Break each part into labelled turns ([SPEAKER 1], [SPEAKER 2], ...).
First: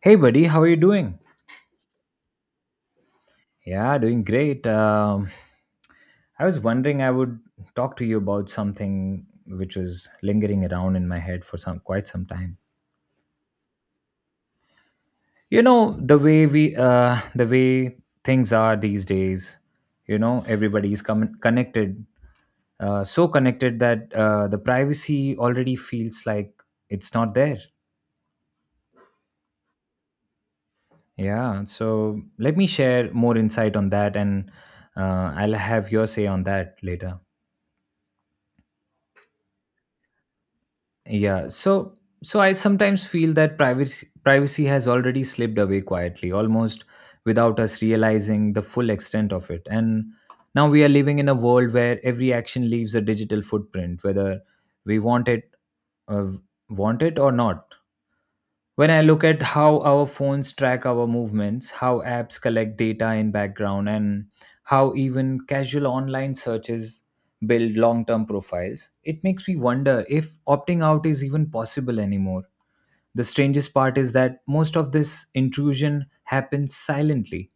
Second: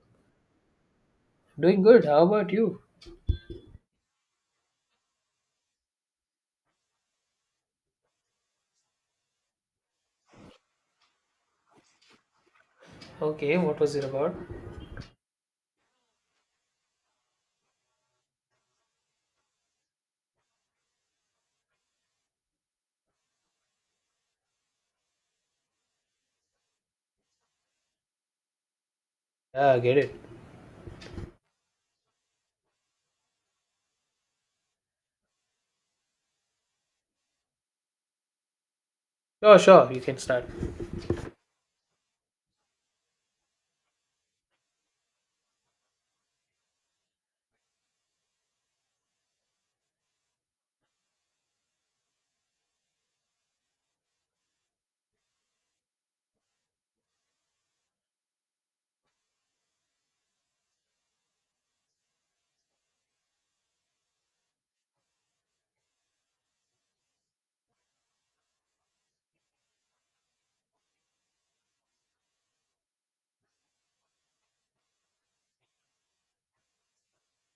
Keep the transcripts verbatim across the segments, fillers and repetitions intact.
[SPEAKER 1] Hey, buddy, how are you doing?
[SPEAKER 2] Doing good. How about you?
[SPEAKER 1] Yeah, doing great. Um, I was wondering I would talk to you about something which was lingering around in my head for some quite some time.
[SPEAKER 2] Okay, what was it about?
[SPEAKER 1] You know the way we, uh, the way things are these days. You know everybody is com- connected, uh, so connected that uh, the privacy already feels like it's not there.
[SPEAKER 2] Yeah, I get it.
[SPEAKER 1] Yeah. So let me share more insight on that, and uh, I'll have your say on that later.
[SPEAKER 2] Sure, sure, you can start.
[SPEAKER 1] Yeah. So so I sometimes feel that privacy privacy has already slipped away quietly, almost without us realizing the full extent of it. And now we are living in a world where every action leaves a digital footprint, whether we want it uh, want it or not. When I look at how our phones track our movements, how apps collect data in background, and how even casual online searches build long term profiles, it makes me wonder if opting out is even possible anymore. The strangest part is that most of this intrusion happens silently,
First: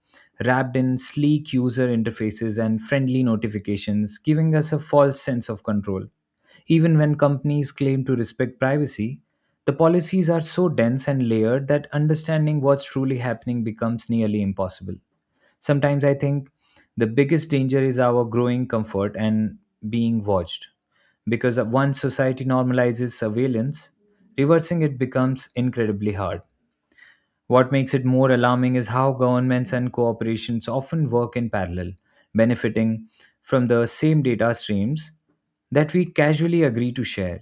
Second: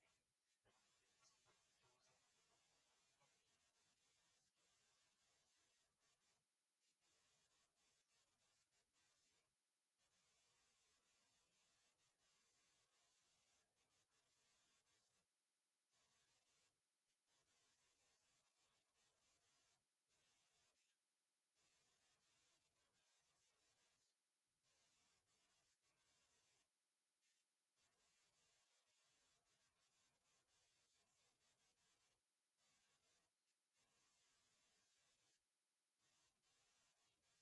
[SPEAKER 1] wrapped in sleek user interfaces and friendly notifications, giving us a false sense of control. Even when companies claim to respect privacy, the policies are so dense and layered that understanding what's truly happening becomes nearly impossible. Sometimes I think the biggest danger is our growing comfort and being watched. Because once society normalizes surveillance, reversing it becomes incredibly hard. What makes it more alarming is how governments and corporations often work in parallel, benefiting from the same data streams that we casually agree to share.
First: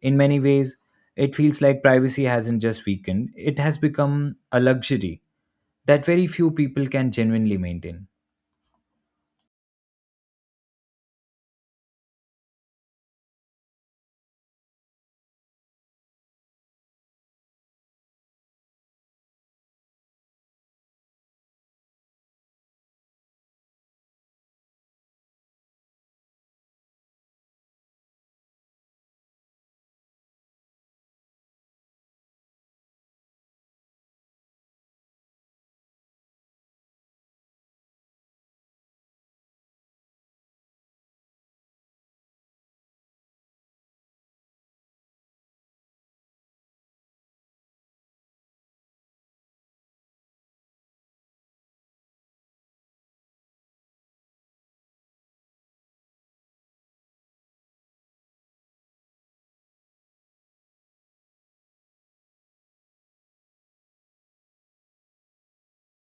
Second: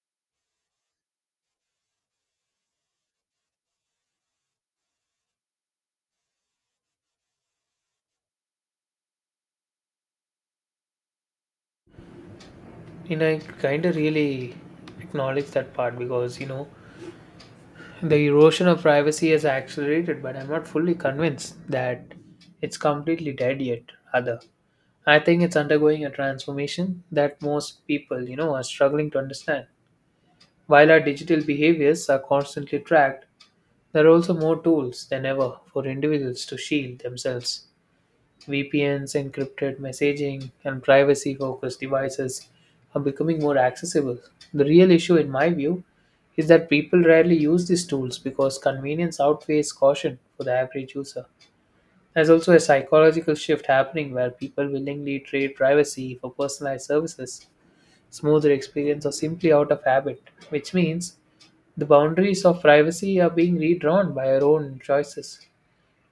[SPEAKER 1] In many ways, it feels like privacy hasn't just weakened, it has become a luxury that very few people can genuinely maintain.
[SPEAKER 2] And I kind of really acknowledge that part because, you know, the erosion of privacy has accelerated, but I'm not fully convinced that it's completely dead yet, other. I think it's undergoing a transformation that most people, you know, are struggling to understand. While our digital behaviors are constantly tracked, there are also more tools than ever for individuals to shield themselves V P Ns, encrypted messaging, and privacy focused devices are becoming more accessible. The real issue, in my view, is that people rarely use these tools because convenience outweighs caution for the average user. There's also a psychological shift happening where people willingly trade privacy for personalized services, smoother experience, or simply out of habit, which means the boundaries of privacy are being redrawn by our own choices.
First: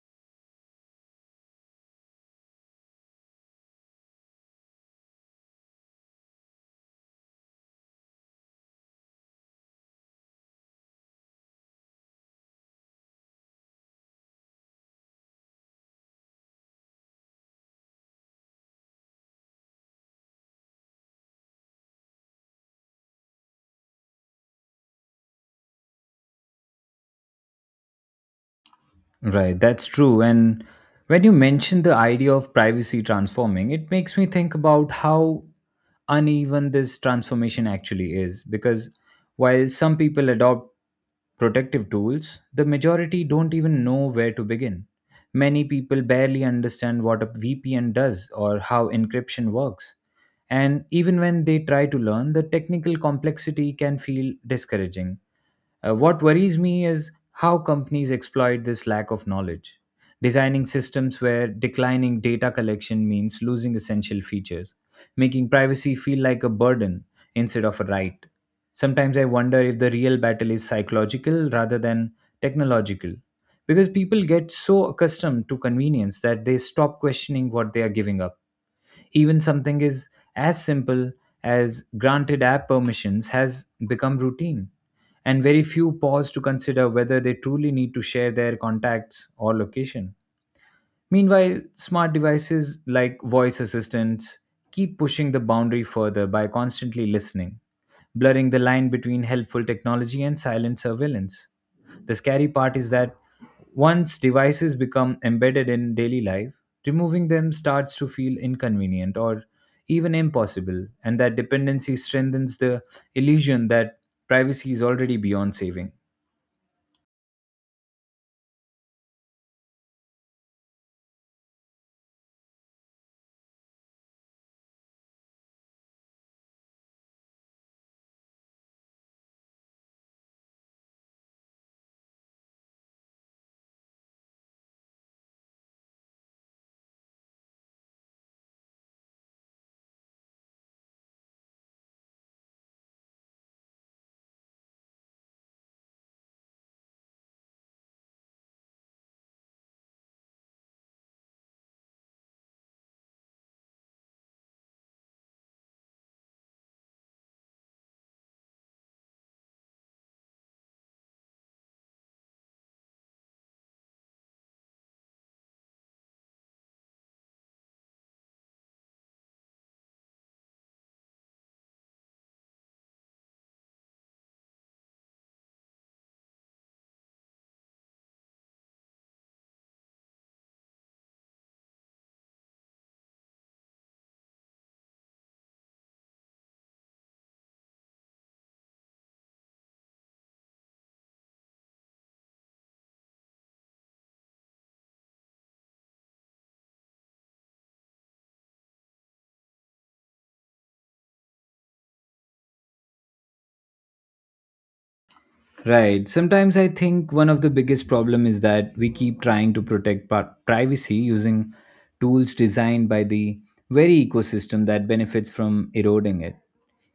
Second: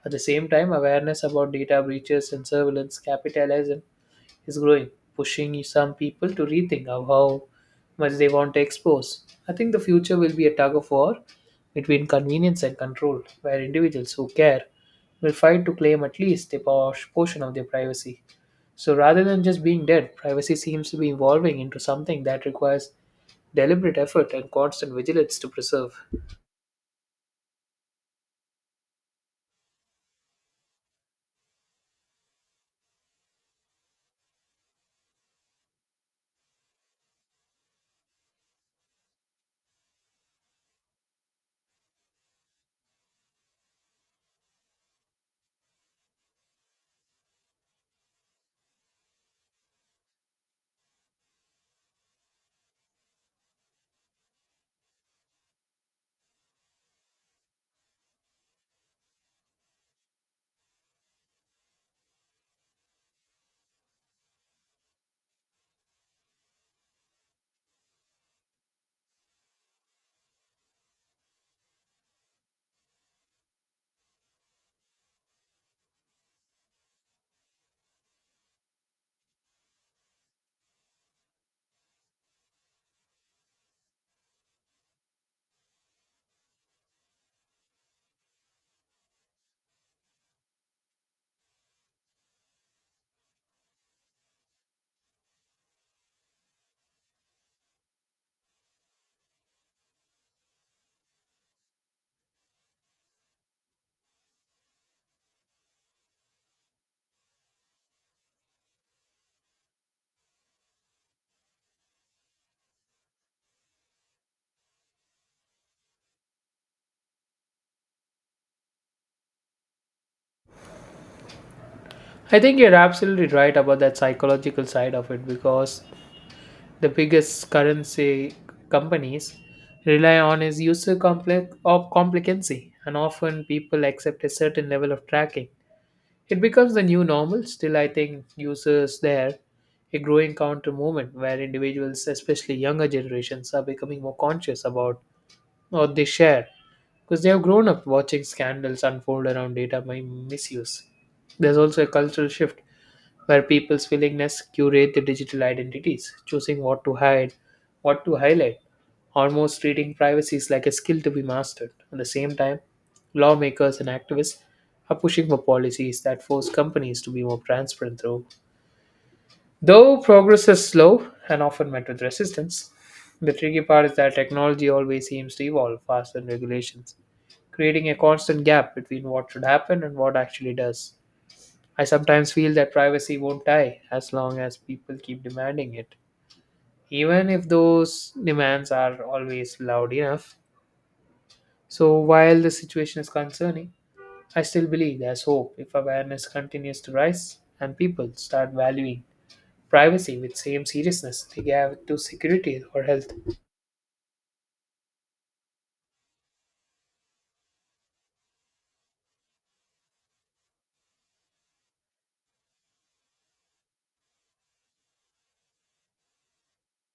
[SPEAKER 2] At the same time, awareness about data breaches and surveillance capitalism is growing, pushing some people to rethink of how much they want to expose. I think the future will be a tug of war between convenience and control, where individuals who care will fight to claim at least a por- portion of their privacy. So rather than just being dead, privacy seems to be evolving into something that requires deliberate effort and constant vigilance to preserve.
[SPEAKER 1] Right, that's true. And when you mention the idea of privacy transforming, it makes me think about how uneven this transformation actually is. Because while some people adopt protective tools, the majority don't even know where to begin. Many people barely understand what a V P N does or how encryption works. And even when they try to learn, the technical complexity can feel discouraging. Uh, what worries me is how companies exploit this lack of knowledge, designing systems where declining data collection means losing essential features making privacy feel like a burden instead of a right. Sometimes I wonder if the real battle is psychological rather than technological, because people get so accustomed to convenience that they stop questioning what they are giving up. Even something is as simple as granted app permissions has become routine, and very few pause to consider whether they truly need to share their contacts or location. Meanwhile, smart devices like voice assistants keep pushing the boundary further by constantly listening, blurring the line between helpful technology and silent surveillance. The scary part is that once devices become embedded in daily life, removing them starts to feel inconvenient or even impossible, and that dependency strengthens the illusion that privacy is already beyond saving.
[SPEAKER 2] I think you're absolutely right about that psychological side of it because the biggest currency companies rely on is user complex or complicancy and often people accept a certain level of tracking it becomes the new normal still I think users there a growing counter movement where individuals especially younger generations are becoming more conscious about what they share because they have grown up watching scandals unfold around data mi- misuse there's also a cultural shift where people's willingness curate their digital identities, choosing what to hide, what to highlight, almost treating privacy is like a skill to be mastered. At the same time, lawmakers and activists are pushing for policies that force companies to be more transparent through. Though progress is slow and often met with resistance, the tricky part is that technology always seems to evolve faster than regulations, creating a constant gap between what should happen and what actually does. I sometimes feel that privacy won't die as long as people keep demanding it, even if those demands are always loud enough. So, while the situation is concerning, I still believe there's hope if awareness continues to rise and people start valuing privacy with same seriousness they give to security or health.
[SPEAKER 1] Right. Sometimes I think one of the biggest problem is that we keep trying to protect pri- privacy using tools designed by the very ecosystem that benefits from eroding it.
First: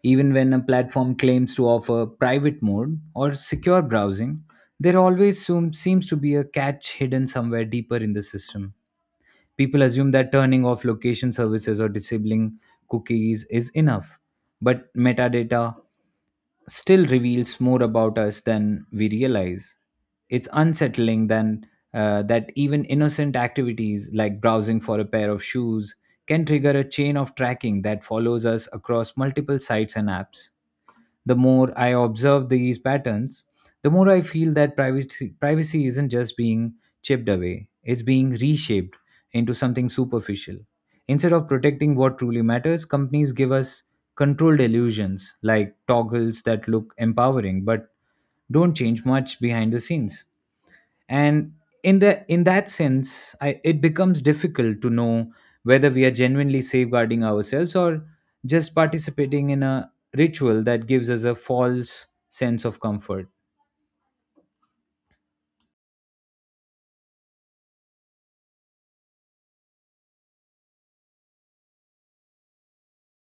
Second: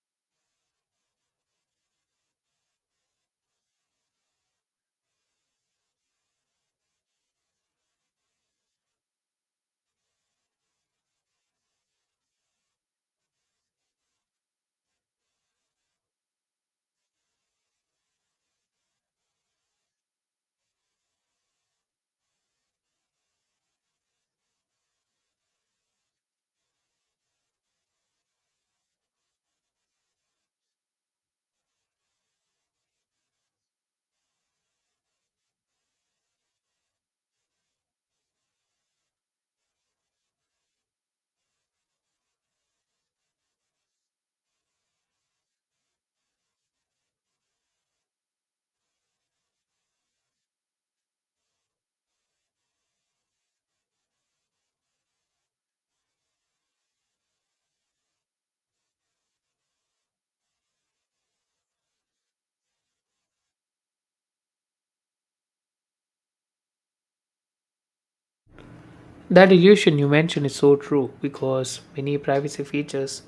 [SPEAKER 1] Even when a platform claims to offer private mode or secure browsing, there always soon seems to be a catch hidden somewhere deeper in the system. People assume that turning off location services or disabling cookies is enough, but metadata still reveals more about us than we realize. It's unsettling than uh, that even innocent activities like browsing for a pair of shoes can trigger a chain of tracking that follows us across multiple sites and apps. The more I observe these patterns, the more I feel that privacy, privacy isn't just being chipped away, it's being reshaped into something superficial. Instead of protecting what truly matters, companies give us controlled illusions like toggles that look empowering but don't change much behind the scenes and in the in that sense I, it becomes difficult to know whether we are genuinely safeguarding ourselves or just participating in a ritual that gives us a false sense of comfort.
[SPEAKER 2] That illusion you mentioned is so true because many privacy features,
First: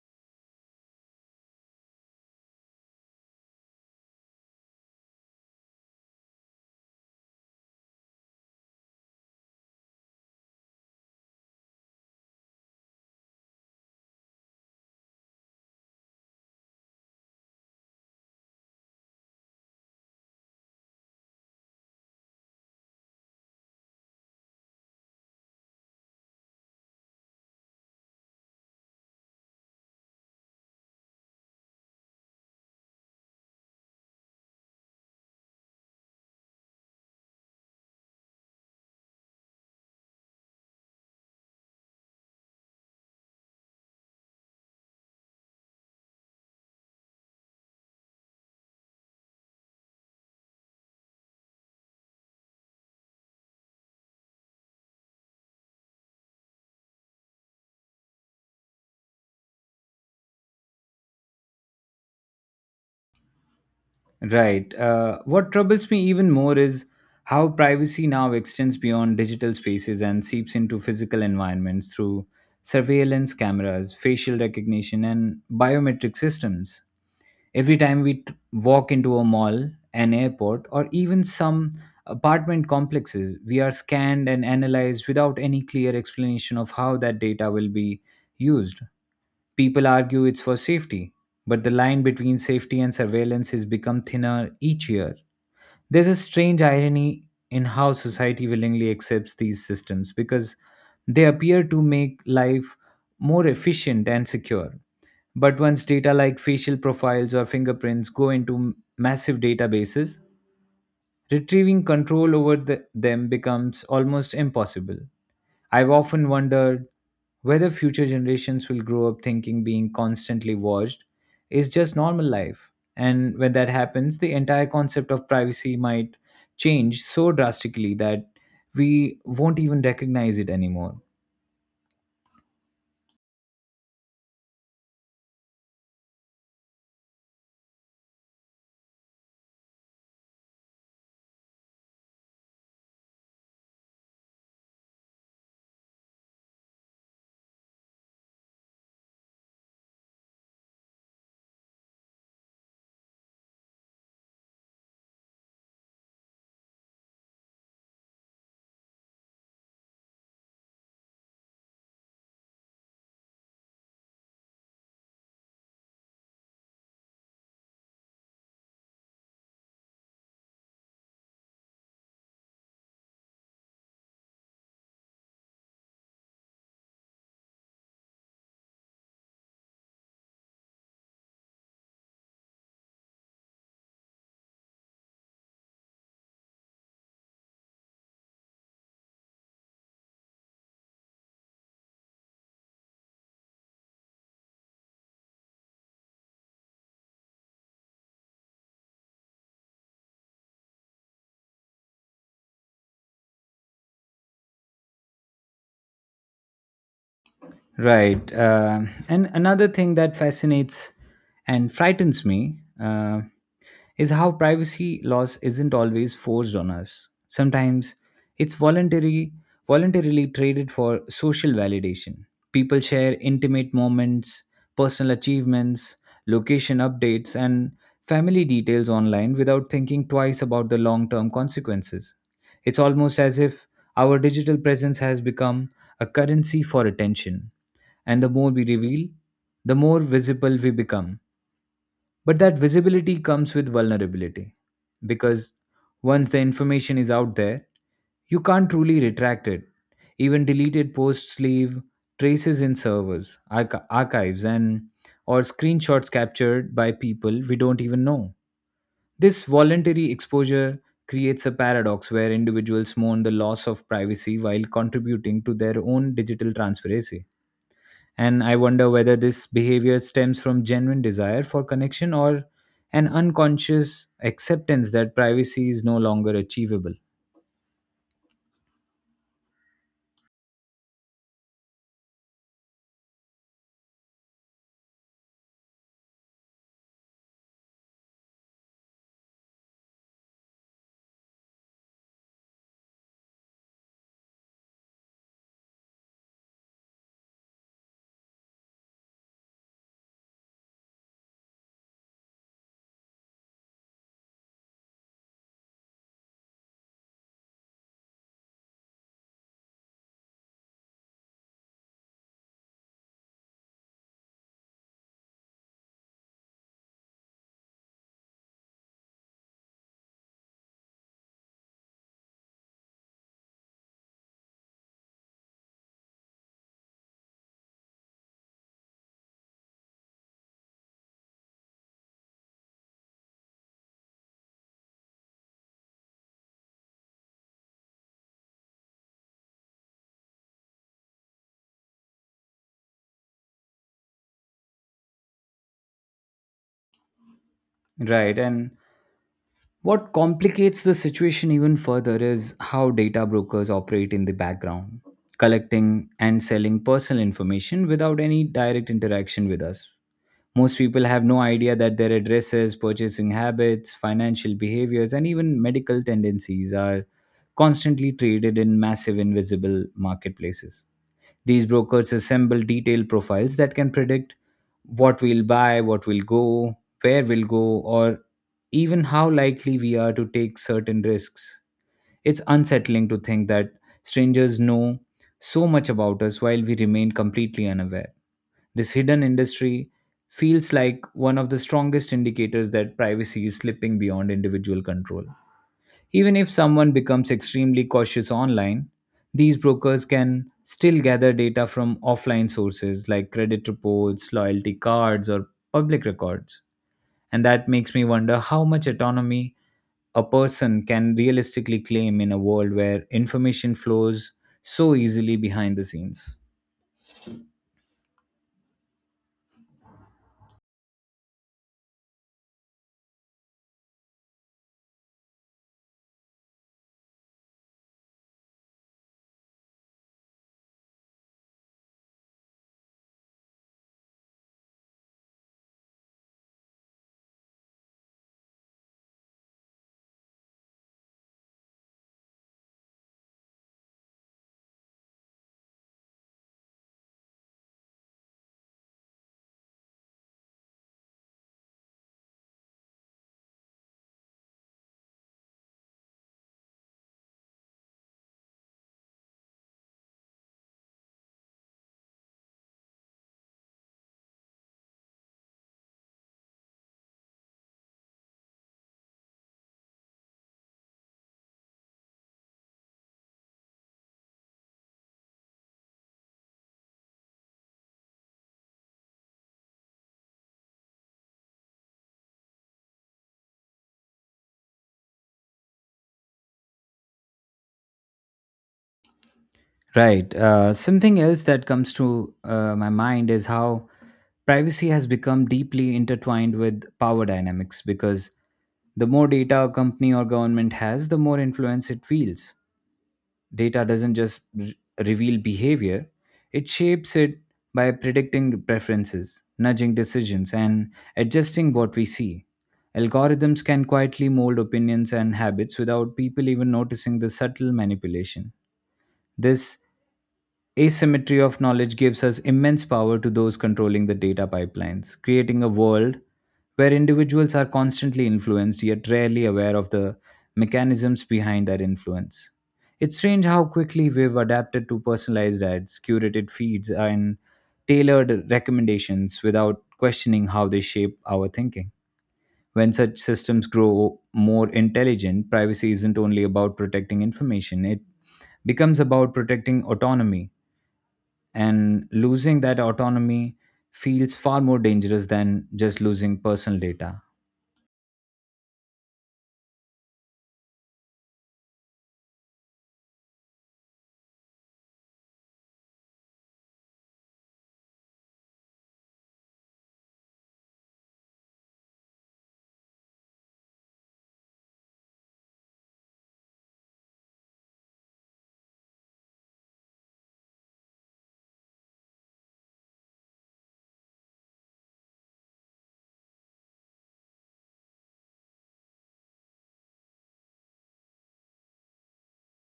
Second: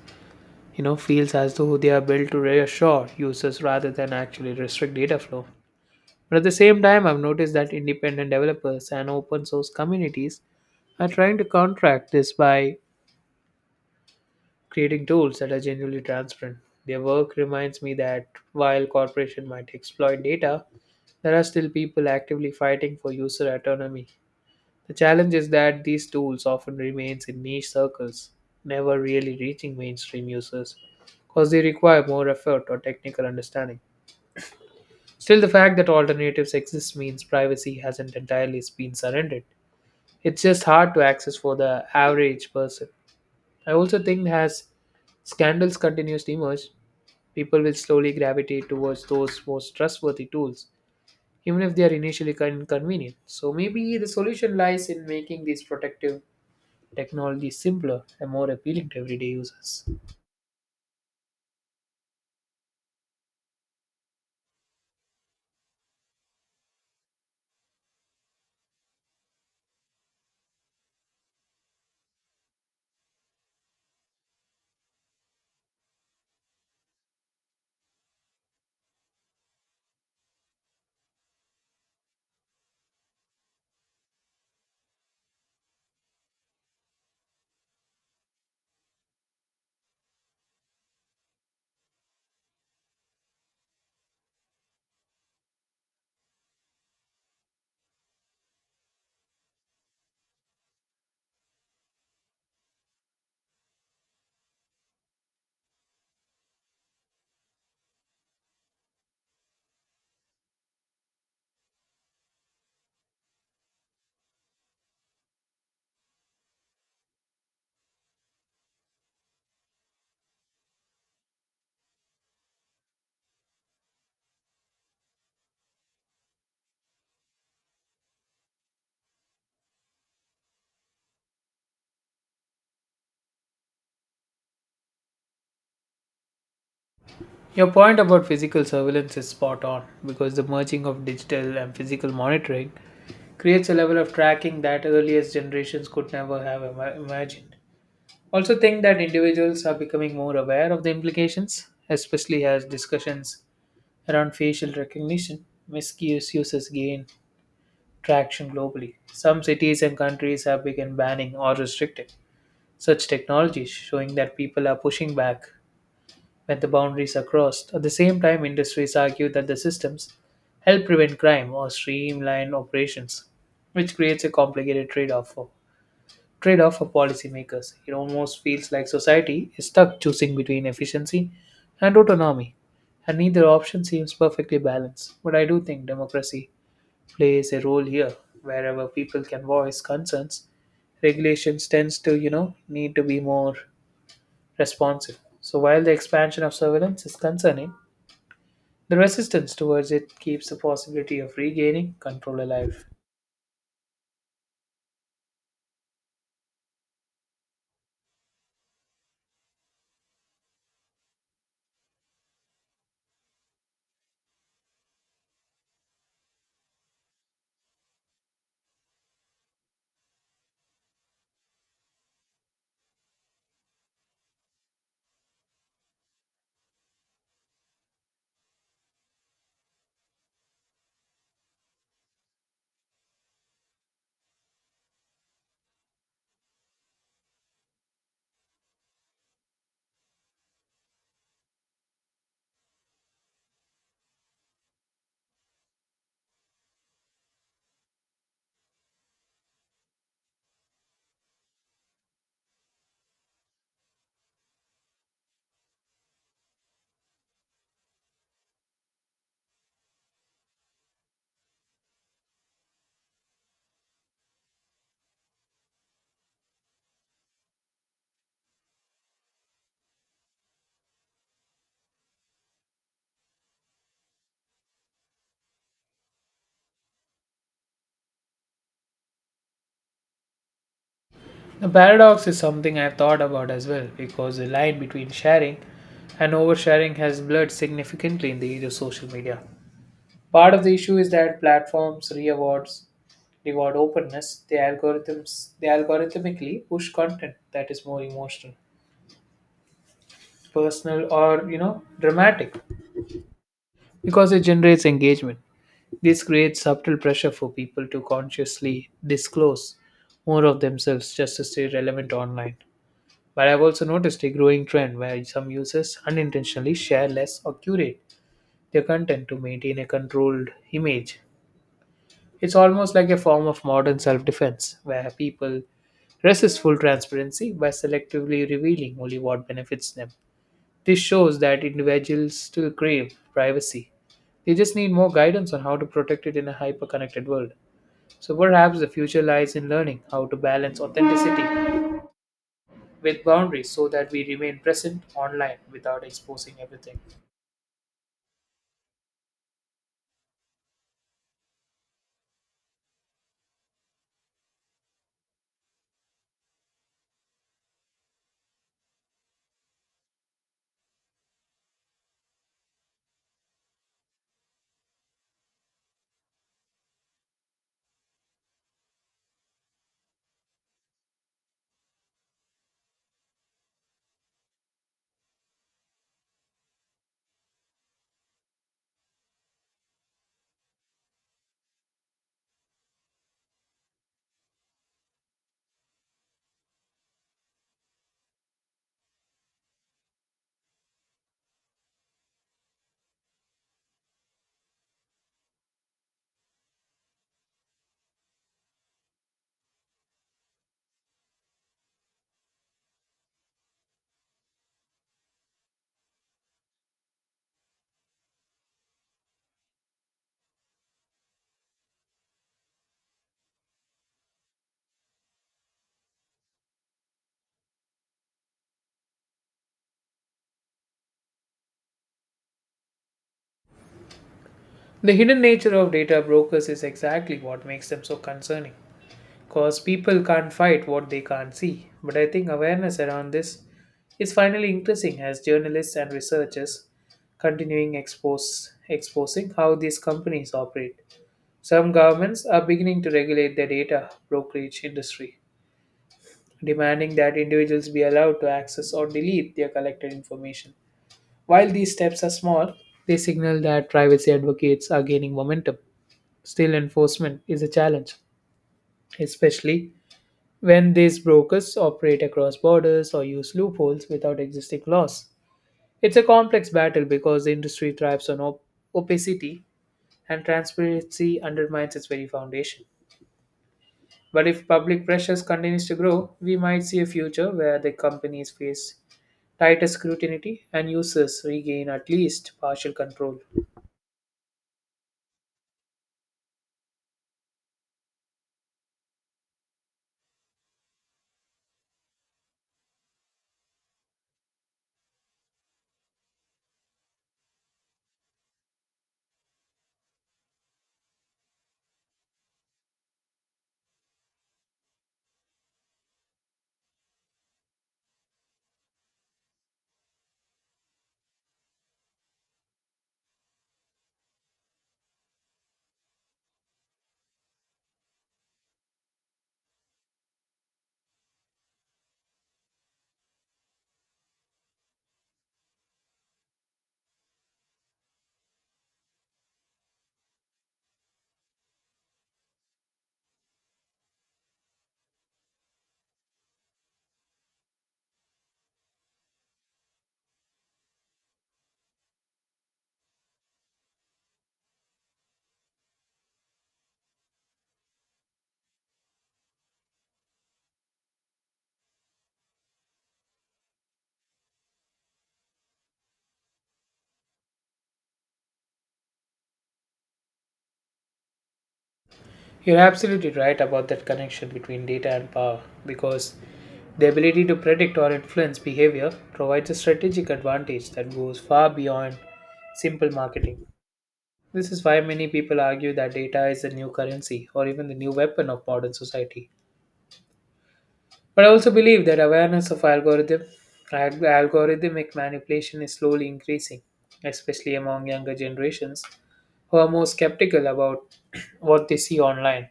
[SPEAKER 2] you know, feels as though they are built to reassure users rather than actually restrict data flow. But at the same time, I've noticed that independent developers and open source communities are trying to contract this by creating tools that are genuinely transparent. Their work reminds me that while corporations might exploit data, there are still people actively fighting for user autonomy. The challenge is that these tools often remains in niche circles, never really reaching mainstream users because they require more effort or technical understanding. Still, the fact that alternatives exist means privacy hasn't entirely been surrendered. It's just hard to access for the average person. I also think as scandals continues to emerge, people will slowly gravitate towards those most trustworthy tools, even if they are initially con- inconvenient. So maybe the solution lies in making these protective technologies simpler and more appealing to everyday users.
[SPEAKER 1] Right. Uh, what troubles me even more is how privacy now extends beyond digital spaces and seeps into physical environments through surveillance cameras, facial recognition and biometric systems. Every time we t- walk into a mall, an airport, or even some apartment complexes, we are scanned and analyzed without any clear explanation of how that data will be used. People argue it's for safety, but the line between safety and surveillance has become thinner each year. There's a strange irony in how society willingly accepts these systems because they appear to make life more efficient and secure. But once data like facial profiles or fingerprints go into massive databases, retrieving control over the, them becomes almost impossible. I've often wondered whether future generations will grow up thinking being constantly watched is just normal life. And when that happens, the entire concept of privacy might change so drastically that we won't even recognize it anymore.
[SPEAKER 2] Your point about physical surveillance is spot on because the merging of digital and physical monitoring creates a level of tracking that earliest generations could never have ima- imagined. Also think that individuals are becoming more aware of the implications, especially as discussions around facial recognition misuse uses gain traction globally. Some cities and countries have begun banning or restricting such technologies, showing that people are pushing back when the boundaries are crossed. At the same time, industries argue that the systems help prevent crime or streamline operations, which creates a complicated trade-off trade-off for policymakers. It almost feels like society is stuck choosing between efficiency and autonomy, and neither option seems perfectly balanced. But I do think democracy plays a role here. Wherever people can voice concerns, regulations tends to, you know, need to be more responsive. So while the expansion of surveillance is concerning, the resistance towards it keeps the possibility of regaining control alive.
[SPEAKER 1] Right. Uh, and another thing that fascinates and frightens me. Uh, is how privacy loss isn't always forced on us. Sometimes it's voluntary, voluntarily traded for social validation. People share intimate moments, personal achievements, location updates, and family details online without thinking twice about the long term consequences. It's almost as if our digital presence has become a currency for attention. And the more we reveal, the more visible we become but that visibility comes with vulnerability because once the information is out there, you can't truly retract it. Even deleted posts leave traces in servers, arch- archives, and or screenshots captured by people we don't even know. This voluntary exposure creates a paradox where individuals mourn the loss of privacy while contributing to their own digital transparency. And I wonder whether this behavior stems from genuine desire for connection or an unconscious acceptance that privacy is no longer achievable.
[SPEAKER 2] The paradox is something I've thought about as well because the line between sharing and oversharing has blurred significantly in the age of social media. Part of the issue is that platforms rewards reward openness. The algorithms they algorithmically push content that is more emotional, personal, or you know dramatic because it generates engagement. This creates subtle pressure for people to consciously disclose more of themselves just to stay relevant online. But I've also noticed a growing trend where some users unintentionally share less or curate their content to maintain a controlled image. It's almost like a form of modern self defense where people resist full transparency by selectively revealing only what benefits them. This shows that individuals still crave privacy. They just need more guidance on how to protect it in a hyper connected world. So perhaps the future lies in learning how to balance authenticity with boundaries so that we remain present online without exposing everything.
[SPEAKER 1] Right. And what complicates the situation even further is how data brokers operate in the background, collecting and selling personal information without any direct interaction with us. Most people have no idea that their addresses, purchasing habits, financial behaviors, and even medical tendencies are constantly traded in massive invisible marketplaces. These brokers assemble detailed profiles that can predict what we'll buy, what will go, where we'll go, or even how likely we are to take certain risks. It's unsettling to think that strangers know so much about us while we remain completely unaware. This hidden industry feels like one of the strongest indicators that privacy is slipping beyond individual control. Even if someone becomes extremely cautious online, these brokers can still gather data from offline sources like credit reports, loyalty cards, or public records. And that makes me wonder how much autonomy a person can realistically claim in a world where information flows so easily behind the scenes.
[SPEAKER 2] The hidden nature of data brokers is exactly what makes them so concerning because people can't fight what they can't see. But I think awareness around this is finally increasing as journalists and researchers continuing expose, exposing how these companies operate. Some governments are beginning to regulate their data brokerage industry, demanding that individuals be allowed to access or delete their collected information. While these steps are small, they signal that privacy advocates are gaining momentum. Still, enforcement is a challenge, especially when these brokers operate across borders or use loopholes without existing laws. It's a complex battle because the industry thrives on op- opacity and transparency undermines its very foundation. But if public pressures continues to grow, we might see a future where the companies face tighter scrutiny and users regain at least partial control.
[SPEAKER 1] Right. Uh, something else that comes to uh, my mind is how privacy has become deeply intertwined with power dynamics because the more data a company or government has, the more influence it feels. Data doesn't just re- reveal behavior, it shapes it by predicting preferences, nudging decisions, and adjusting what we see. Algorithms can quietly mold opinions and habits without people even noticing the subtle manipulation. This asymmetry of knowledge gives us immense power to those controlling the data pipelines, creating a world where individuals are constantly influenced yet rarely aware of the mechanisms behind that influence. It's strange how quickly we've adapted to personalized ads, curated feeds, and tailored recommendations without questioning how they shape our thinking. When such systems grow more intelligent, privacy isn't only about protecting information, it becomes about protecting autonomy, and losing that autonomy feels far more dangerous than just losing personal data.
[SPEAKER 2] You're absolutely right about that connection between data and power because the ability to predict or influence behavior provides a strategic advantage that goes far beyond simple marketing. This is why many people argue that data is the new currency or even the new weapon of modern society. But I also believe that awareness of algorithm alg- algorithmic manipulation is slowly increasing, especially among younger generations who are more skeptical about what they see online.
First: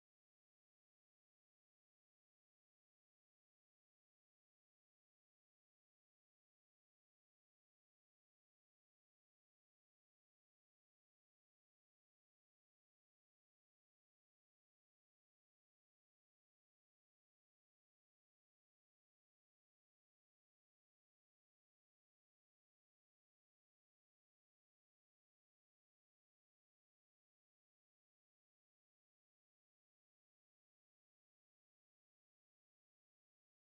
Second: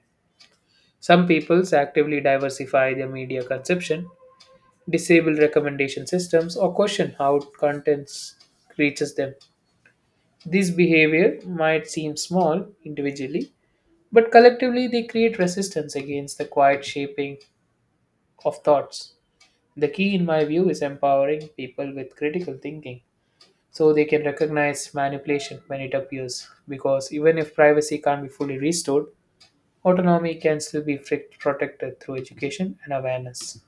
[SPEAKER 2] Some peoples actively diversify their media consumption, disable recommendation systems, or question how contents reaches them. This behavior might seem small individually, but collectively they create resistance against the quiet shaping of thoughts. The key, in my view, is empowering people with critical thinking so they can recognize manipulation when it appears. Because even if privacy can't be fully restored, autonomy can still be fric- protected through education and awareness.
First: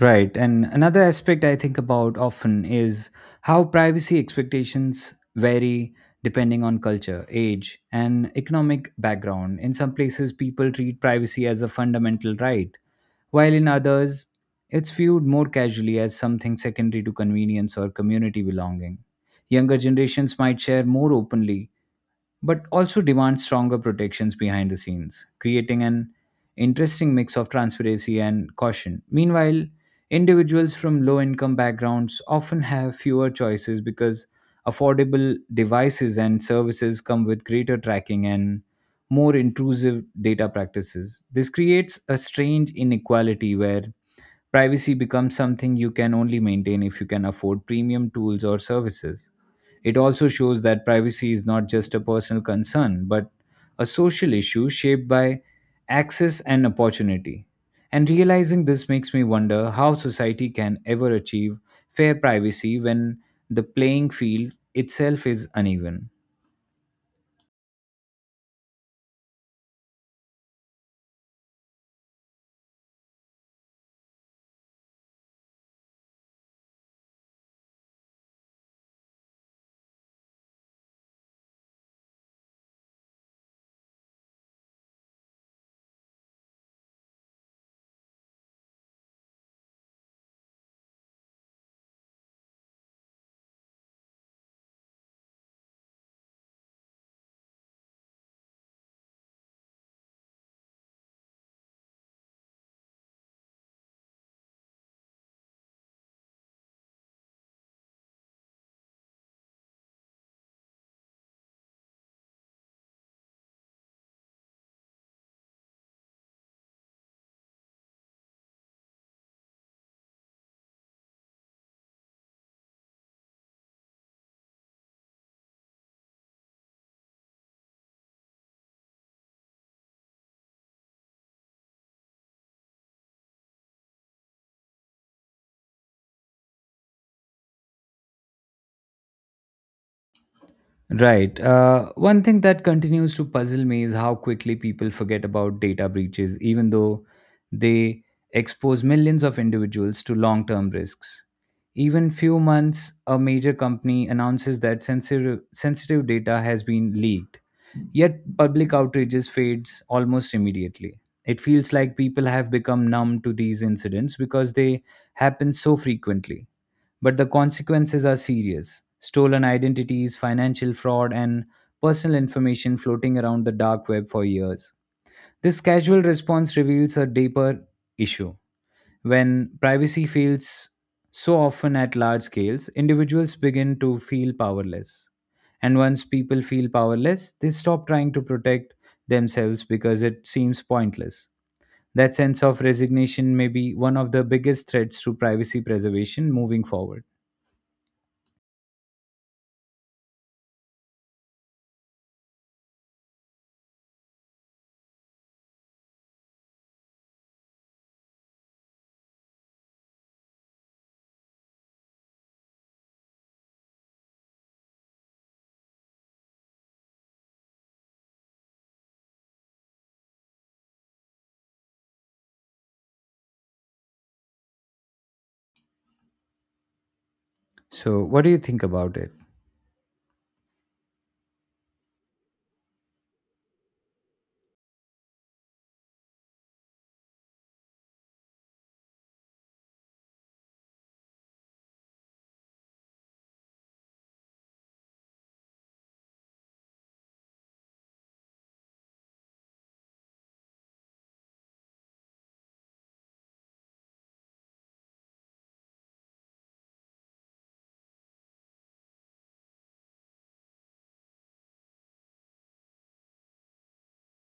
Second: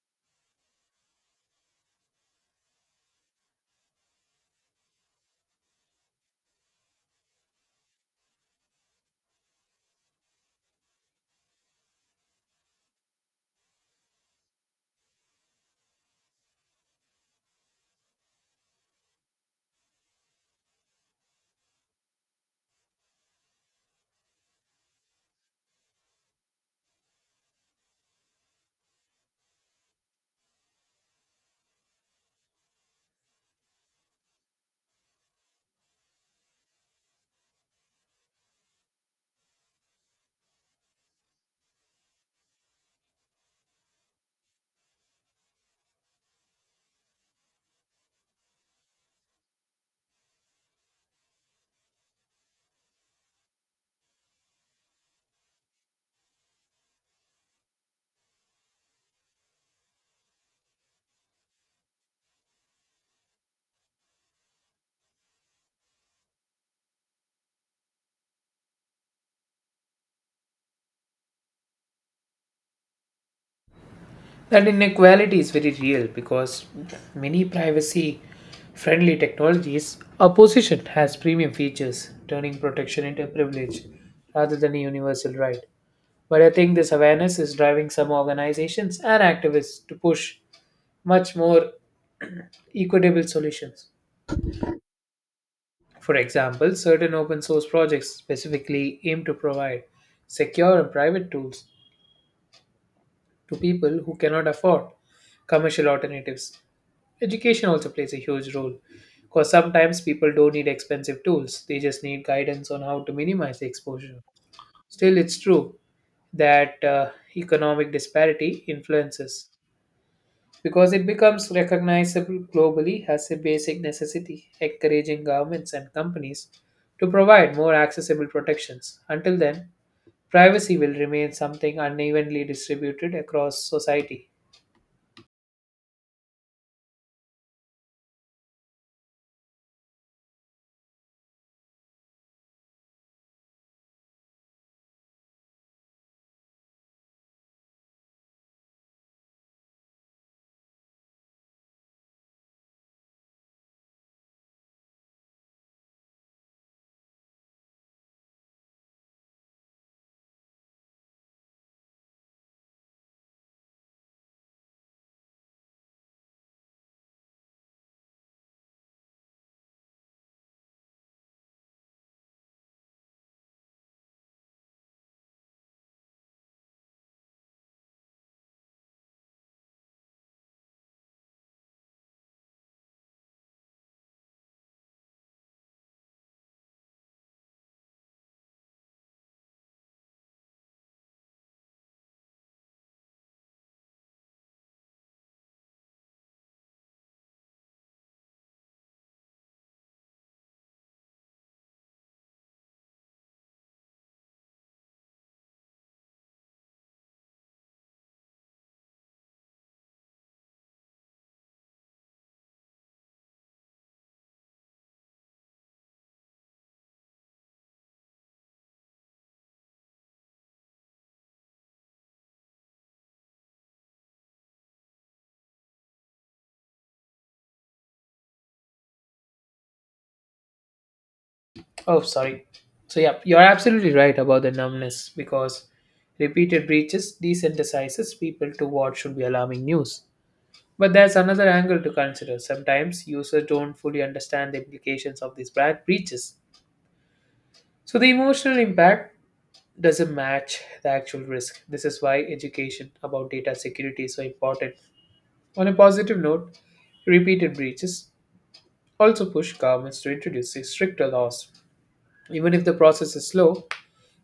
[SPEAKER 1] Right. And another aspect I think about often is how privacy expectations vary depending on culture, age, and economic background. In some places, people treat privacy as a fundamental right, while in others, it's viewed more casually as something secondary to convenience or community belonging. Younger generations might share more openly but also demand stronger protections behind the scenes, creating an interesting mix of transparency and caution. Meanwhile, individuals from low income backgrounds often have fewer choices because affordable devices and services come with greater tracking and more intrusive data practices. This creates a strange inequality where privacy becomes something you can only maintain if you can afford premium tools or services. It also shows that privacy is not just a personal concern, but a social issue shaped by access and opportunity. And realizing this makes me wonder how society can ever achieve fair privacy when the playing field itself is uneven.
[SPEAKER 2] That inequality is very real because many privacy friendly technologies are positioned as premium features, turning protection into a privilege rather than a universal right. But I think this awareness is driving some organizations and activists to push much more equitable solutions. For example, certain open source projects specifically aim to provide secure and private tools to people who cannot afford commercial alternatives. Education also plays a huge role because sometimes people don't need expensive tools, they just need guidance on how to minimize the exposure. Still, it's true that uh, economic disparity influences because it becomes recognizable globally as a basic necessity, encouraging governments and companies to provide more accessible protections. Until then, privacy will remain something unevenly distributed across society.
[SPEAKER 1] Right. Uh, one thing that continues to puzzle me is how quickly people forget about data breaches, even though they expose millions of individuals to long term risks. Even few months, a major company announces that sensitive, sensitive data has been leaked, yet public outrages fades almost immediately. It feels like people have become numb to these incidents because they happen so frequently. But the consequences are serious stolen identities, financial fraud, and personal information floating around the dark web for years. This casual response reveals a deeper issue. When privacy fails so often at large scales, individuals begin to feel powerless. And once people feel powerless, they stop trying to protect themselves because it seems pointless. That sense of resignation may be one of the biggest threats to privacy preservation moving forward. So, what do you think about it?
[SPEAKER 2] Oh, sorry. So, yeah, you're absolutely right about the numbness because repeated breaches desensitizes people to what should be alarming news. But there's another angle to consider. Sometimes users don't fully understand the implications of these bad breaches. So, the emotional impact doesn't match the actual risk. This is why education about data security is so important. On a positive note, repeated breaches also push governments to introduce stricter laws. Even if the process is slow,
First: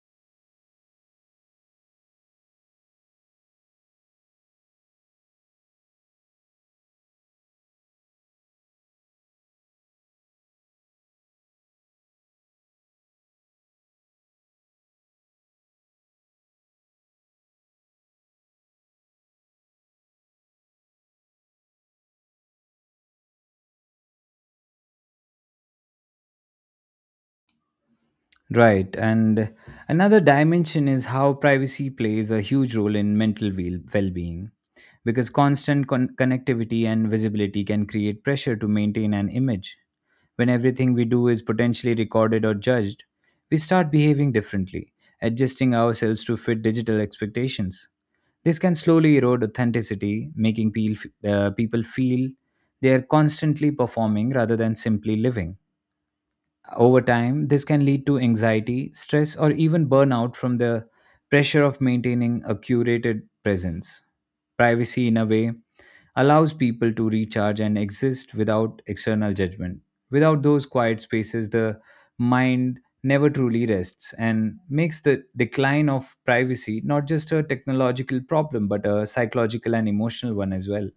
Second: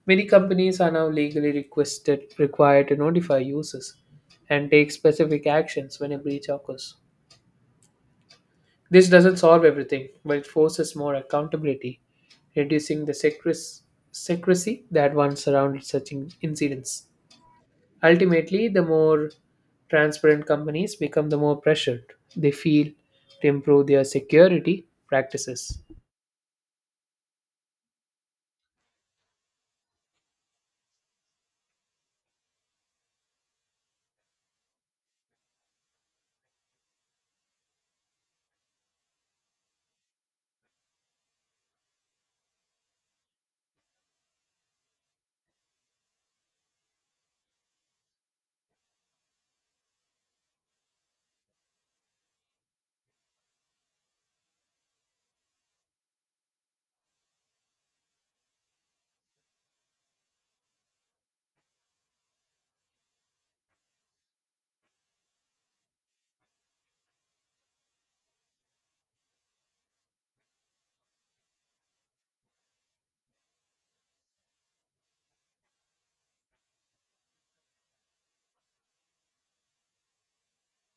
[SPEAKER 2] many companies are now legally requested required to notify users and take specific actions when a breach occurs. This doesn't solve everything, but it forces more accountability, reducing the secre- secrecy that once surrounded such in- incidents. Ultimately, the more transparent companies become, the more pressured they feel to improve their security practices.
[SPEAKER 1] Right, and another dimension is how privacy plays a huge role in mental well being because constant con- connectivity and visibility can create pressure to maintain an image. When everything we do is potentially recorded or judged, we start behaving differently, adjusting ourselves to fit digital expectations. This can slowly erode authenticity, making peel- uh, people feel they are constantly performing rather than simply living. Over time, this can lead to anxiety, stress, or even burnout from the pressure of maintaining a curated presence. Privacy, in a way, allows people to recharge and exist without external judgment. Without those quiet spaces, the mind never truly rests and makes the decline of privacy not just a technological problem but a psychological and emotional one as well.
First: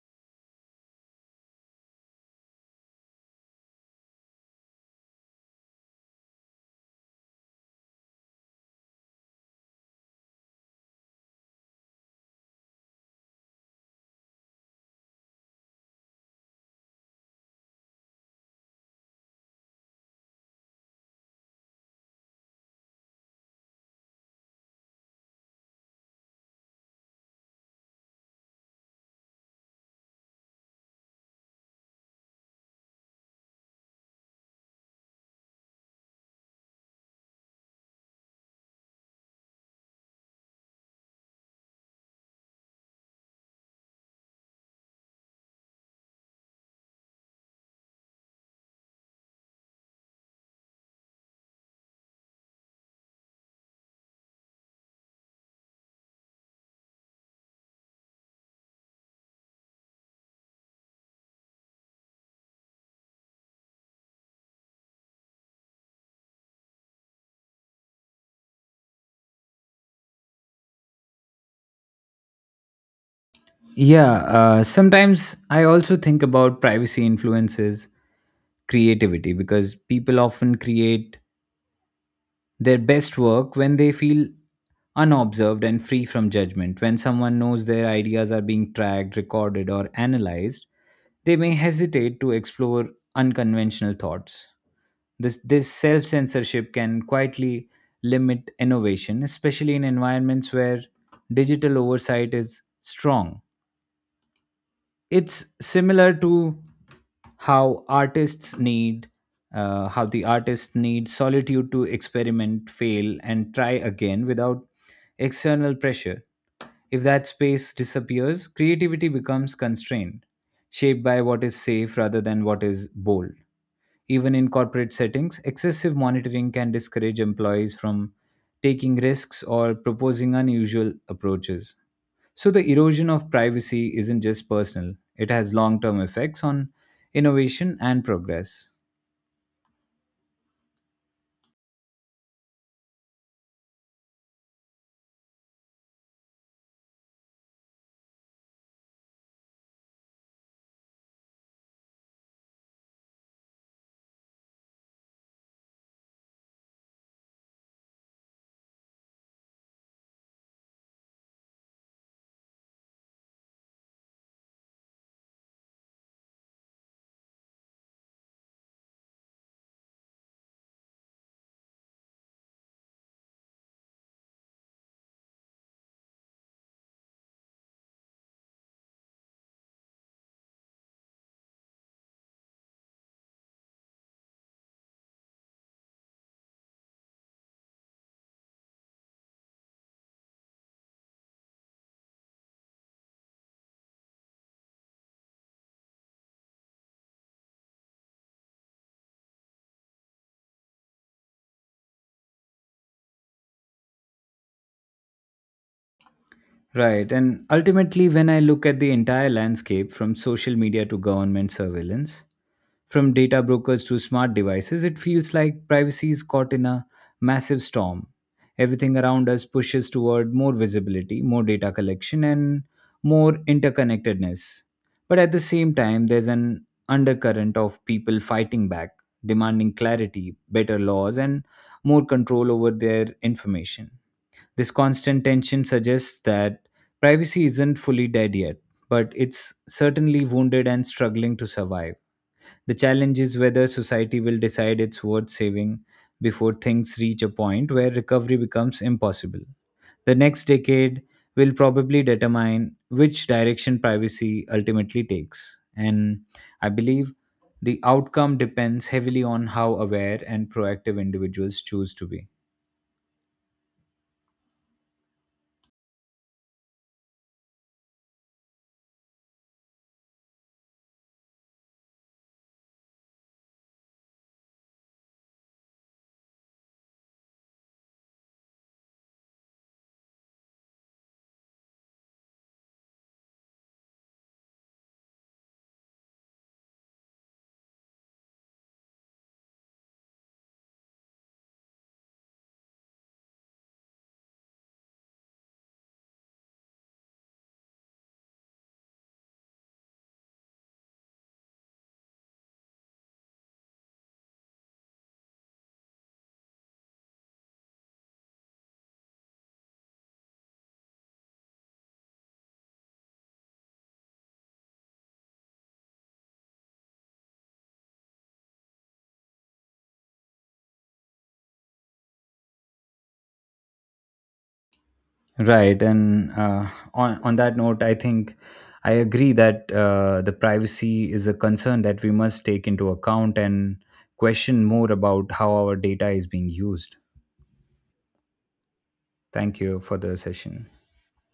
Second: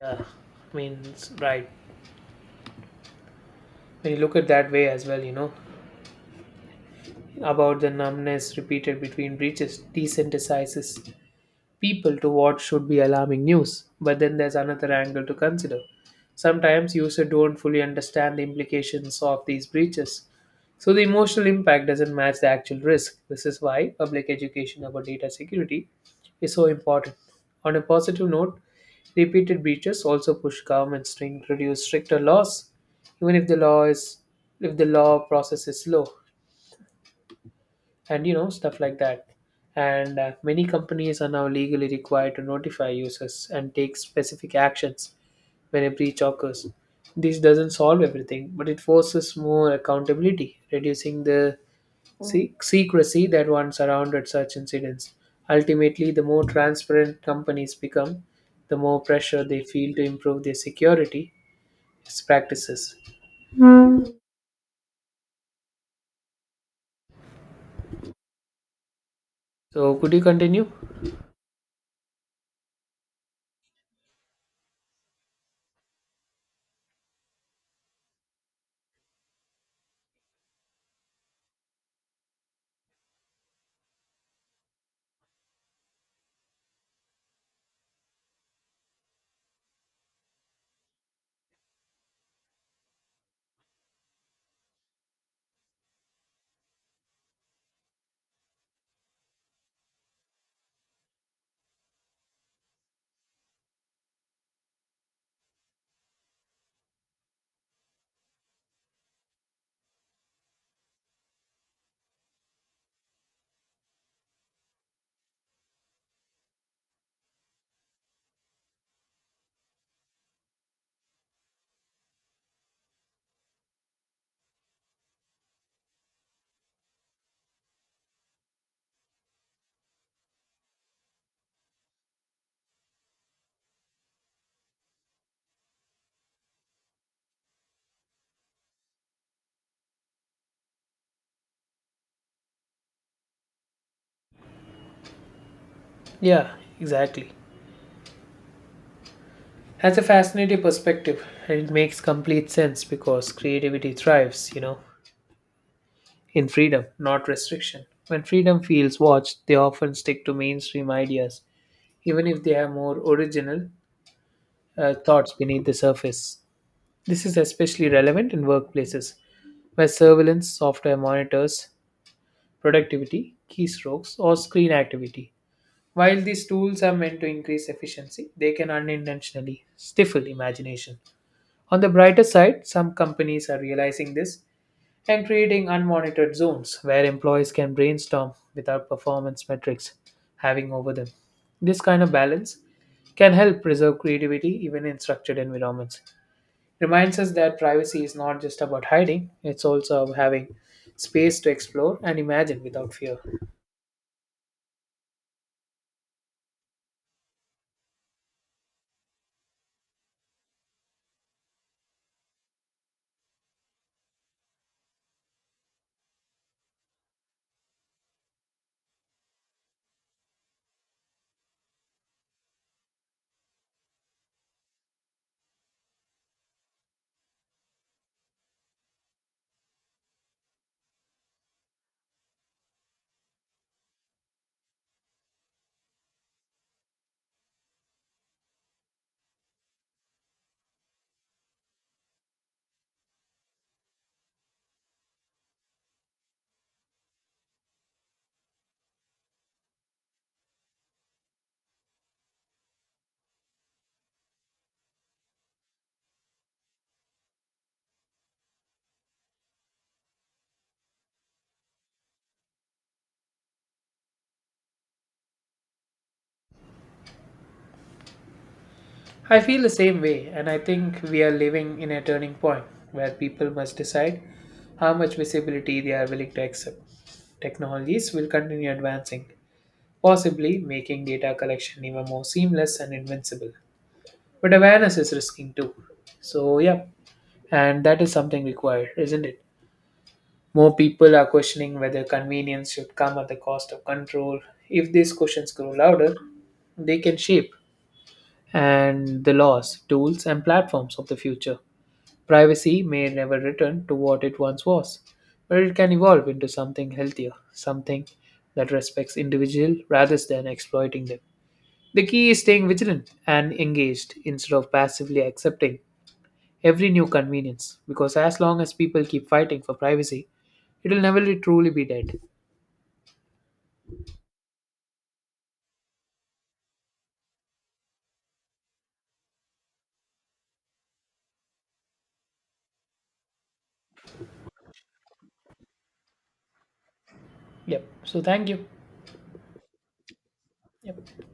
[SPEAKER 2] Yeah, I mean, it's right. When you look at that way as well, you know, about the numbness repeated between breaches desensitizes people to what should be alarming news. But then there's another angle to consider. Sometimes users don't fully understand the implications of these breaches. So the emotional impact doesn't match the actual risk. This is why public education about data security is so important. On a positive note, repeated breaches also push governments to introduce stricter laws, even if the law is if the law process is slow and you know stuff like that and uh, many companies are now legally required to notify users and take specific actions when a breach occurs. This doesn't solve everything, but it forces more accountability, reducing the se- secrecy that once surrounded such incidents. Ultimately, the more transparent companies become, the more pressure they feel to improve their security practices. So could you continue?
[SPEAKER 1] Yeah, uh, sometimes I also think about privacy influences creativity because people often create their best work when they feel unobserved and free from judgment. When someone knows their ideas are being tracked, recorded, or analyzed, they may hesitate to explore unconventional thoughts. This, this self censorship can quietly limit innovation, especially in environments where digital oversight is strong. It's similar to how artists need uh, how the artists need solitude to experiment fail and try again without external pressure. If that space disappears creativity becomes constrained, shaped by what is safe rather than what is bold. Even in corporate settings, excessive monitoring can discourage employees from taking risks or proposing unusual approaches. So, the erosion of privacy isn't just personal, it has long term effects on innovation and progress.
[SPEAKER 2] Yeah, exactly. That's a fascinating perspective, and it makes complete sense because creativity thrives, you know, in freedom, not restriction. When freedom feels watched, they often stick to mainstream ideas, even if they have more original uh, thoughts beneath the surface. This is especially relevant in workplaces where surveillance software monitors productivity, keystrokes, or screen activity. While these tools are meant to increase efficiency, they can unintentionally stifle imagination. On the brighter side, some companies are realizing this and creating unmonitored zones where employees can brainstorm without performance metrics having over them. This kind of balance can help preserve creativity even in structured environments. Reminds us that privacy is not just about hiding, it's also about having space to explore and imagine without fear.
[SPEAKER 1] Right. And ultimately, when I look at the entire landscape from social media to government surveillance, from data brokers to smart devices, it feels like privacy is caught in a massive storm. Everything around us pushes toward more visibility, more data collection, and more interconnectedness. But at the same time, there's an undercurrent of people fighting back, demanding clarity, better laws, and more control over their information. This constant tension suggests that privacy isn't fully dead yet, but it's certainly wounded and struggling to survive. The challenge is whether society will decide it's worth saving before things reach a point where recovery becomes impossible. The next decade will probably determine which direction privacy ultimately takes. And I believe the outcome depends heavily on how aware and proactive individuals choose to be.
[SPEAKER 2] I feel the same way, and I think we are living in a turning point where people must decide how much visibility they are willing to accept. Technologies will continue advancing, possibly making data collection even more seamless and invincible. But awareness is risking too. So, yeah, and that is something required, isn't it? More people are questioning whether convenience should come at the cost of control. If these questions grow louder, they can shape and the laws, tools, and platforms of the future. Privacy may never return to what it once was, but it can evolve into something healthier, something that respects individual rather than exploiting them. The key is staying vigilant and engaged instead of passively accepting every new convenience because as long as people keep fighting for privacy, it will never be truly be dead.
[SPEAKER 1] Right, and uh, on on that note, I think I agree that uh, the privacy is a concern that we must take into account and question more about how our data is being used.
[SPEAKER 2] Yep. So thank you.
[SPEAKER 1] Thank you for the session.
[SPEAKER 2] Yep.